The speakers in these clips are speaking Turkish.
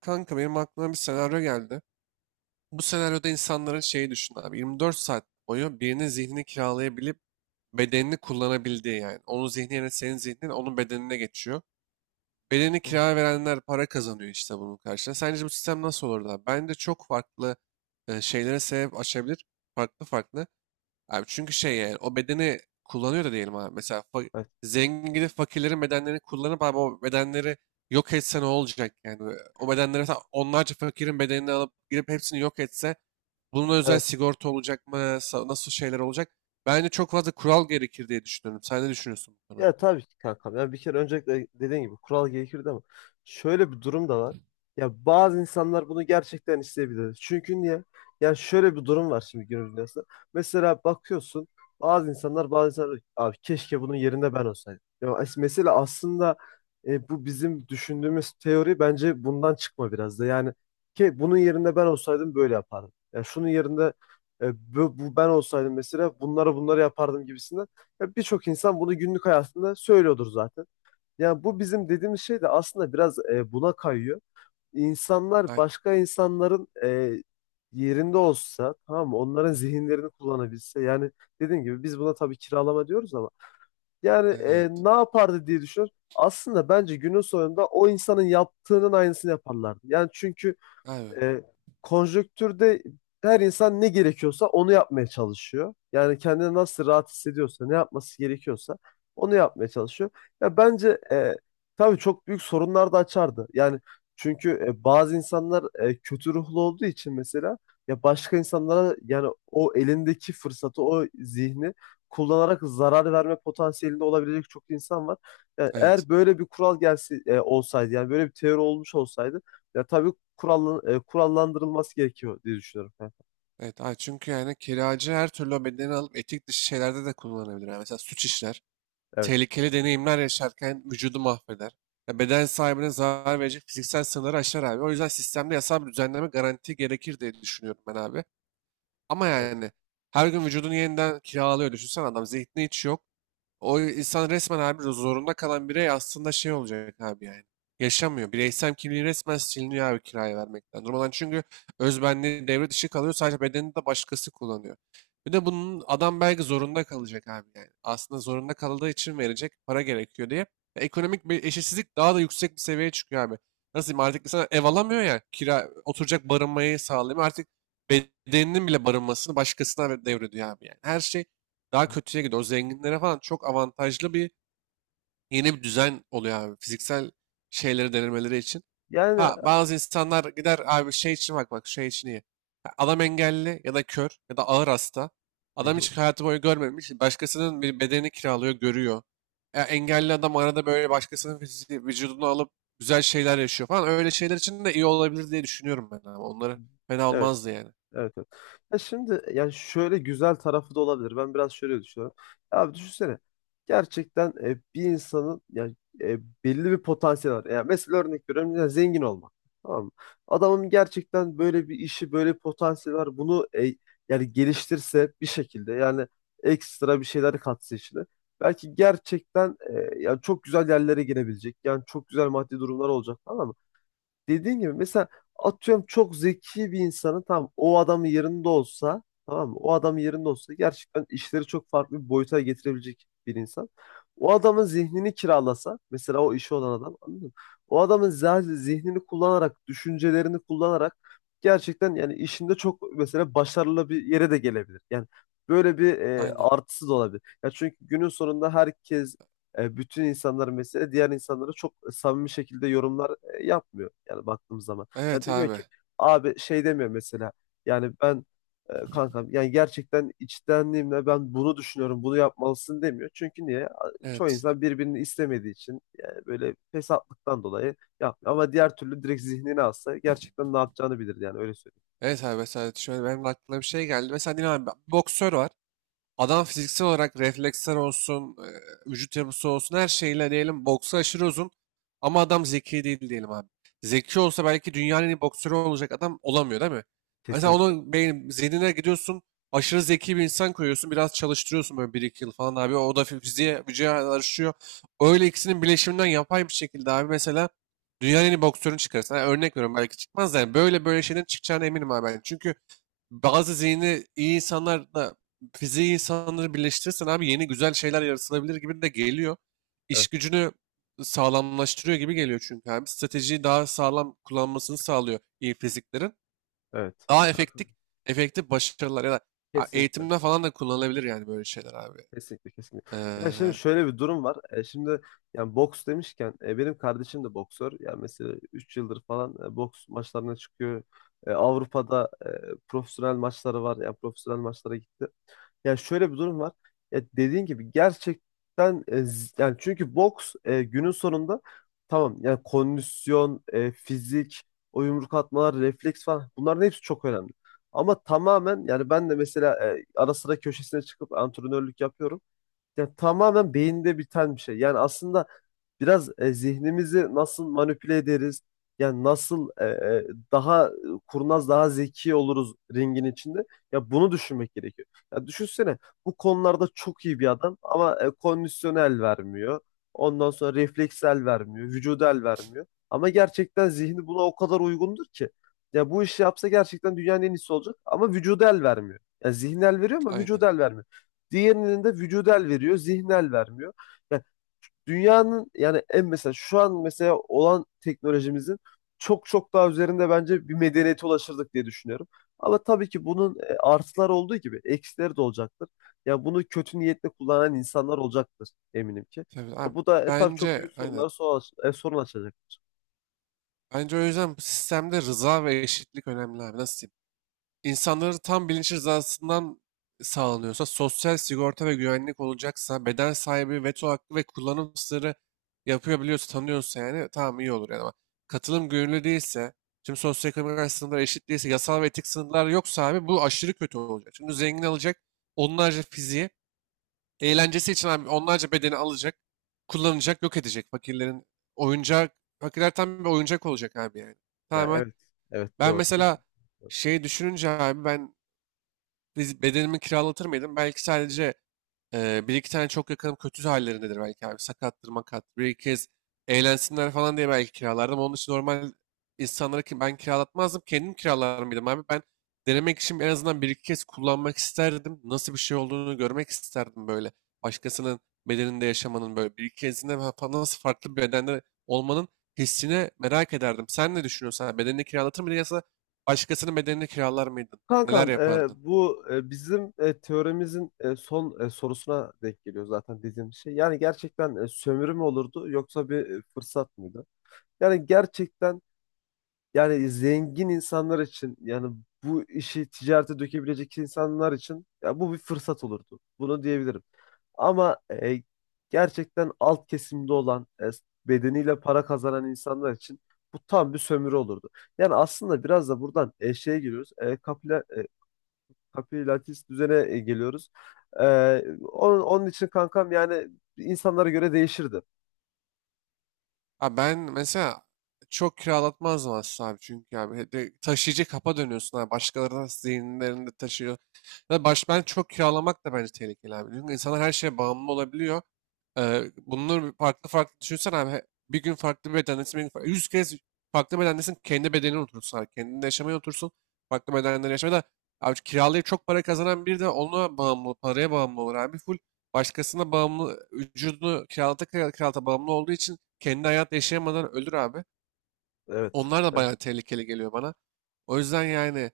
Kanka benim aklıma bir senaryo geldi. Bu senaryoda insanların şeyi düşün abi. 24 saat boyu birinin zihnini kiralayabilip bedenini kullanabildiği yani. Onun zihni yerine senin zihnin onun bedenine geçiyor. Bedeni Hı, kiraya verenler para kazanıyor işte bunun karşılığında. Sence bu sistem nasıl olurdu abi? Bence çok farklı şeylere sebep açabilir. Farklı farklı. Abi çünkü şey yani o bedeni kullanıyor da diyelim abi. Mesela evet. zengin gidip fakirlerin bedenlerini kullanıp abi o bedenleri yok etse ne olacak yani? O bedenleri mesela onlarca fakirin bedenini alıp girip hepsini yok etse bunun özel Evet. sigorta olacak mı? Nasıl şeyler olacak? Bence çok fazla kural gerekir diye düşünüyorum. Sen ne düşünüyorsun bu konu Ya hakkında? tabii ki kankam. Ya bir kere öncelikle dediğin gibi kural gerekir değil mi? Şöyle bir durum da var. Ya bazı insanlar bunu gerçekten isteyebilir. Çünkü niye? Ya şöyle bir durum var şimdi günümüz dünyasında. Mesela bakıyorsun bazı insanlar abi keşke bunun yerinde ben olsaydım. Mesela aslında bu bizim düşündüğümüz teori bence bundan çıkma biraz da. Yani ki bunun yerinde ben olsaydım böyle yapardım. Ya şunun yerinde bu ben olsaydım mesela bunları yapardım gibisinden. Ya birçok insan bunu günlük hayatında söylüyordur zaten. Yani bu bizim dediğimiz şey de aslında biraz buna kayıyor. İnsanlar Aynen. başka insanların yerinde olsa tamam mı? Onların zihinlerini kullanabilse. Yani dediğim gibi biz buna tabii kiralama diyoruz ama yani Evet. ne yapardı diye düşünüyorum. Aslında bence günün sonunda o insanın yaptığının aynısını yaparlardı. Yani çünkü Abi. e, konjonktürde her insan ne gerekiyorsa onu yapmaya çalışıyor. Yani kendini nasıl rahat hissediyorsa, ne yapması gerekiyorsa onu yapmaya çalışıyor. Ya bence tabii çok büyük sorunlar da açardı. Yani çünkü bazı insanlar kötü ruhlu olduğu için mesela ya başka insanlara yani o elindeki fırsatı, o zihni kullanarak zarar verme potansiyelinde olabilecek çok insan var. Yani Evet. eğer böyle bir kural gelse olsaydı yani böyle bir teori olmuş olsaydı ya tabii kurallandırılması gerekiyor diye düşünüyorum. Ha, Evet. Abi çünkü yani kiracı her türlü o bedeni alıp etik dışı şeylerde de kullanabilir. Yani mesela suç işler, evet. tehlikeli deneyimler yaşarken vücudu mahveder. Ya beden sahibine zarar verecek fiziksel sınırları aşar abi. O yüzden sistemde yasal bir düzenleme garanti gerekir diye düşünüyorum ben abi. Ama yani her gün vücudunu yeniden kiralıyor. Düşünsene adam zihni hiç yok. O insan resmen abi zorunda kalan birey aslında şey olacak abi yani. Yaşamıyor. Bireysel kimliği resmen siliniyor abi kiraya vermekten. Durmadan çünkü özbenliği devre dışı kalıyor. Sadece bedenini de başkası kullanıyor. Bir de bunun adam belki zorunda kalacak abi yani. Aslında zorunda kaldığı için verecek para gerekiyor diye. Ekonomik bir eşitsizlik daha da yüksek bir seviyeye çıkıyor abi. Nasıl diyeyim artık insan ev alamıyor ya kira oturacak barınmayı sağlayamıyor. Artık bedeninin bile barınmasını başkasına devrediyor abi yani. Her şey daha Evet. kötüye gidiyor. O zenginlere falan çok avantajlı bir yeni bir düzen oluyor abi. Fiziksel şeyleri denemeleri için. Yani Ha bazı insanlar gider abi şey için bak bak şey için iyi. Ha, adam engelli ya da kör ya da ağır hasta. hı Adam hı. hiç hayatı boyu görmemiş. Başkasının bir bedenini kiralıyor, görüyor. Engelli adam arada böyle başkasının fiziği, vücudunu alıp güzel şeyler yaşıyor falan. Öyle şeyler için de iyi olabilir diye düşünüyorum ben ama onları fena Evet. olmazdı yani. Evet, evet. Ya şimdi yani şöyle güzel tarafı da olabilir. Ben biraz şöyle düşünüyorum. Ya abi düşünsene. Gerçekten bir insanın yani belli bir potansiyeli var. Yani mesela örnek veriyorum ya zengin olmak. Tamam mı? Adamın gerçekten böyle bir işi, böyle bir potansiyeli var. Bunu yani geliştirse bir şekilde yani ekstra bir şeyler katsa işine. Belki gerçekten yani çok güzel yerlere girebilecek. Yani çok güzel maddi durumlar olacak falan dediğin gibi mesela atıyorum çok zeki bir insanın tam o adamın yerinde olsa tamam mı? O adamın yerinde olsa gerçekten işleri çok farklı bir boyuta getirebilecek bir insan. O adamın zihnini kiralasa mesela o işi olan adam anladın mı? O adamın zihnini kullanarak, düşüncelerini kullanarak gerçekten yani işinde çok mesela başarılı bir yere de gelebilir. Yani böyle bir Aynen. artısı da olabilir. Ya çünkü günün sonunda herkes bütün insanlar mesela diğer insanlara çok samimi şekilde yorumlar yapmıyor yani baktığımız zaman. Ya Evet demiyor ki abi. abi şey demiyor mesela yani ben kankam yani gerçekten içtenliğimle ben bunu düşünüyorum bunu yapmalısın demiyor. Çünkü niye? Çoğu Evet. insan birbirini istemediği için yani böyle fesatlıktan dolayı yapmıyor. Ama diğer türlü direkt zihnine alsa gerçekten ne yapacağını bilir yani öyle söyleyeyim. Evet abi mesela şöyle benim de aklıma bir şey geldi. Mesela diyelim abi, bir boksör var. Adam fiziksel olarak refleksler olsun, vücut yapısı olsun her şeyle diyelim boksu aşırı uzun ama adam zeki değil diyelim abi. Zeki olsa belki dünyanın en iyi boksörü olacak adam olamıyor değil mi? Mesela Kesinlikle, onun beyin, zihnine gidiyorsun aşırı zeki bir insan koyuyorsun biraz çalıştırıyorsun böyle 1-2 yıl falan abi o da fiziğe vücuda alışıyor. Öyle ikisinin bileşiminden yapay bir şekilde abi mesela dünyanın en iyi boksörünü çıkarırsın. Yani örnek veriyorum belki çıkmaz da yani böyle böyle şeylerin çıkacağına eminim abi ben. Çünkü bazı zihni iyi insanlarla fiziği iyi insanları birleştirirsen abi yeni güzel şeyler yaratılabilir gibi de geliyor. İş evet, gücünü sağlamlaştırıyor gibi geliyor çünkü abi. Stratejiyi daha sağlam kullanmasını sağlıyor iyi fiziklerin. evet. Daha efektif, Kankam, efektif başarılar ya da ha, kesinlikle. eğitimde falan da kullanılabilir yani böyle şeyler abi. Kesinlikle, kesinlikle. Ee, Ya şimdi şöyle bir durum var. E, şimdi yani boks demişken benim kardeşim de boksör. Yani mesela 3 yıldır falan boks maçlarına çıkıyor. E, Avrupa'da profesyonel maçları var. Yani profesyonel maçlara gitti. Yani şöyle bir durum var. Ya dediğin gibi gerçekten yani çünkü boks günün sonunda tamam yani kondisyon, fizik, o yumruk atmalar, refleks falan bunların hepsi çok önemli. Ama tamamen yani ben de mesela ara sıra köşesine çıkıp antrenörlük yapıyorum. Ya tamamen beyinde biten bir şey. Yani aslında biraz zihnimizi nasıl manipüle ederiz? Yani nasıl daha kurnaz, daha zeki oluruz ringin içinde? Ya bunu düşünmek gerekiyor. Ya düşünsene bu konularda çok iyi bir adam ama kondisyonel vermiyor. Ondan sonra refleksel vermiyor, vücudel vermiyor. Ama gerçekten zihni buna o kadar uygundur ki. Ya bu işi yapsa gerçekten dünyanın en iyisi olacak ama vücudel vermiyor. Ya zihnel veriyor ama aynen. vücudel vermiyor. Diğerinin de vücudel veriyor, zihnel vermiyor. Yani dünyanın yani en mesela şu an mesela olan teknolojimizin çok çok daha üzerinde bence bir medeniyete ulaşırdık diye düşünüyorum. Ama tabii ki bunun artıları olduğu gibi eksileri de olacaktır. Ya bunu kötü niyetle kullanan insanlar olacaktır eminim ki. Tabii Ya abi bu da tabii çok büyük bence sorunlara aynen. Sorun açacak. Bence o yüzden bu sistemde rıza ve eşitlik önemli abi. Nasıl diyeyim? İnsanların tam bilinç rızasından sağlanıyorsa, sosyal sigorta ve güvenlik olacaksa, beden sahibi veto hakkı ve kullanım sırrı yapabiliyorsa, tanıyorsa yani tamam iyi olur yani ama katılım gönüllü değilse, tüm sosyoekonomik sınırlar eşit değilse, yasal ve etik sınırlar yoksa abi bu aşırı kötü olacak. Çünkü zengin alacak onlarca fiziği, eğlencesi için abi onlarca bedeni alacak, kullanacak, yok edecek fakirlerin oyuncak, fakirler tam bir oyuncak olacak abi yani. Ya Tamamen evet, evet ben doğru mesela kesin. şey düşününce abi ben biz bedenimi kiralatır mıydım? Belki sadece bir iki tane çok yakınım kötü hallerindedir belki abi. Sakattır makat. Bir iki kez eğlensinler falan diye belki kiralardım. Onun için normal insanlara ki ben kiralatmazdım. Kendim kiralar mıydım abi? Ben denemek için en azından bir iki kez kullanmak isterdim. Nasıl bir şey olduğunu görmek isterdim böyle. Başkasının bedeninde yaşamanın böyle bir iki kezinde nasıl farklı bir bedende olmanın hissini merak ederdim. Sen ne düşünüyorsun? Ha, bedenini kiralatır mıydın yoksa başkasının bedenini kiralar mıydın? Neler Kankam, yapardın? Bizim teoremizin son sorusuna denk geliyor zaten dediğim şey. Yani gerçekten sömürü mü olurdu yoksa bir fırsat mıydı? Yani gerçekten yani zengin insanlar için yani bu işi ticarete dökebilecek insanlar için ya bu bir fırsat olurdu. Bunu diyebilirim. Ama gerçekten alt kesimde olan bedeniyle para kazanan insanlar için bu tam bir sömürü olurdu. Yani aslında biraz da buradan şeye giriyoruz. Kapi Latis düzene geliyoruz. Ee, onun, onun için kankam yani insanlara göre değişirdi. Abi ben mesela çok kiralatmazdım aslında abi çünkü abi de taşıyıcı kapa dönüyorsun abi başkalarının zihinlerinde taşıyor. Ya baş ben çok kiralamak da bence tehlikeli abi. Çünkü insanlar her şeye bağımlı olabiliyor. Bunları farklı farklı düşünsen abi bir gün farklı bir bedendesin, bir gün farklı, 100 kez farklı bedendesin kendi bedenine oturursun abi. Kendinde yaşamaya otursun. Farklı bedenlerde yaşamaya da abi kiralayıp çok para kazanan biri de ona bağımlı, paraya bağımlı olur abi. Full başkasına bağımlı, vücudunu kiralata kiralata bağımlı olduğu için kendi hayat yaşayamadan ölür abi. Evet. Onlar da Evet. bayağı tehlikeli geliyor bana. O yüzden yani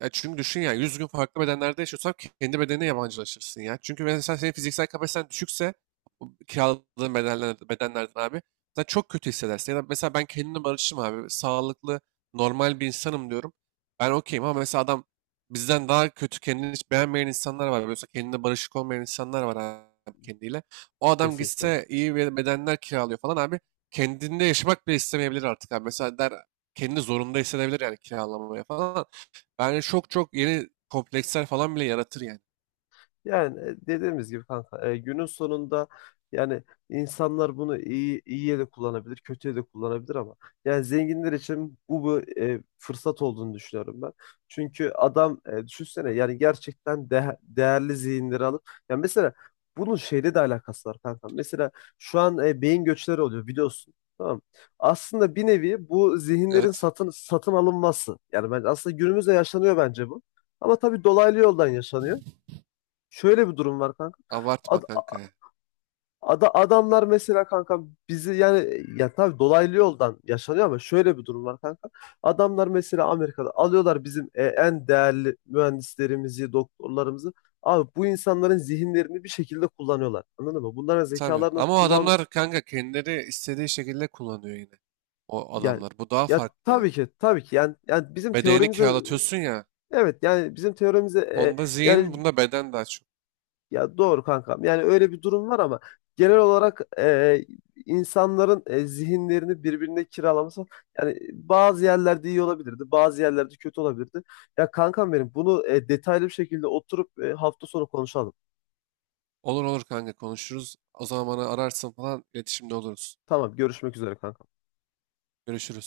ya çünkü düşün ya 100 gün farklı bedenlerde yaşıyorsan kendi bedenine yabancılaşırsın ya. Çünkü mesela senin fiziksel kapasiten düşükse bu kiraladığın bedenler, bedenlerden abi sen çok kötü hissedersin. Ya da mesela ben kendimle barışım abi. Sağlıklı, normal bir insanım diyorum. Ben okeyim ama mesela adam bizden daha kötü kendini hiç beğenmeyen insanlar var. Mesela kendine barışık olmayan insanlar var abi kendiyle. O adam Kesinlikle. gitse iyi bir bedenler kiralıyor falan abi. Kendinde yaşamak bile istemeyebilir artık abi. Mesela der kendini zorunda hissedebilir yani kiralamaya falan. Bence çok çok yeni kompleksler falan bile yaratır yani. Yani dediğimiz gibi kanka günün sonunda yani insanlar bunu iyi iyiye de kullanabilir, kötüye de kullanabilir ama yani zenginler için bu fırsat olduğunu düşünüyorum ben. Çünkü adam düşünsene yani gerçekten değerli zihinleri alıp yani mesela bunun şeyle de alakası var kanka. Mesela şu an beyin göçleri oluyor biliyorsun. Tamam. Aslında bir nevi bu zihinlerin Evet. satın alınması. Yani ben aslında günümüzde yaşanıyor bence bu. Ama tabii dolaylı yoldan yaşanıyor şöyle bir durum var kanka. Abartma Ad, kanka ya. Adamlar mesela kanka bizi yani ya tabii dolaylı yoldan yaşanıyor ama şöyle bir durum var kanka. Adamlar mesela Amerika'da alıyorlar bizim en değerli mühendislerimizi, doktorlarımızı. Abi bu insanların zihinlerini bir şekilde kullanıyorlar. Anladın mı? Bunların Tabii. zekalarını Ama o kullan adamlar kanka kendileri istediği şekilde kullanıyor yine. O yani adamlar. Bu daha ya farklı yani. tabii ki tabii ki yani, yani bizim Bedenini teorimize kiralatıyorsun ya. evet yani bizim teorimize Onda zihin, yani bunda beden daha çok. ya doğru kankam. Yani öyle bir durum var ama genel olarak insanların zihinlerini birbirine kiralaması yani bazı yerlerde iyi olabilirdi, bazı yerlerde kötü olabilirdi. Ya kankam benim bunu detaylı bir şekilde oturup hafta sonu konuşalım. Olur olur kanka konuşuruz. O zaman bana ararsın falan iletişimde oluruz. Tamam, görüşmek üzere kankam. Görüşürüz.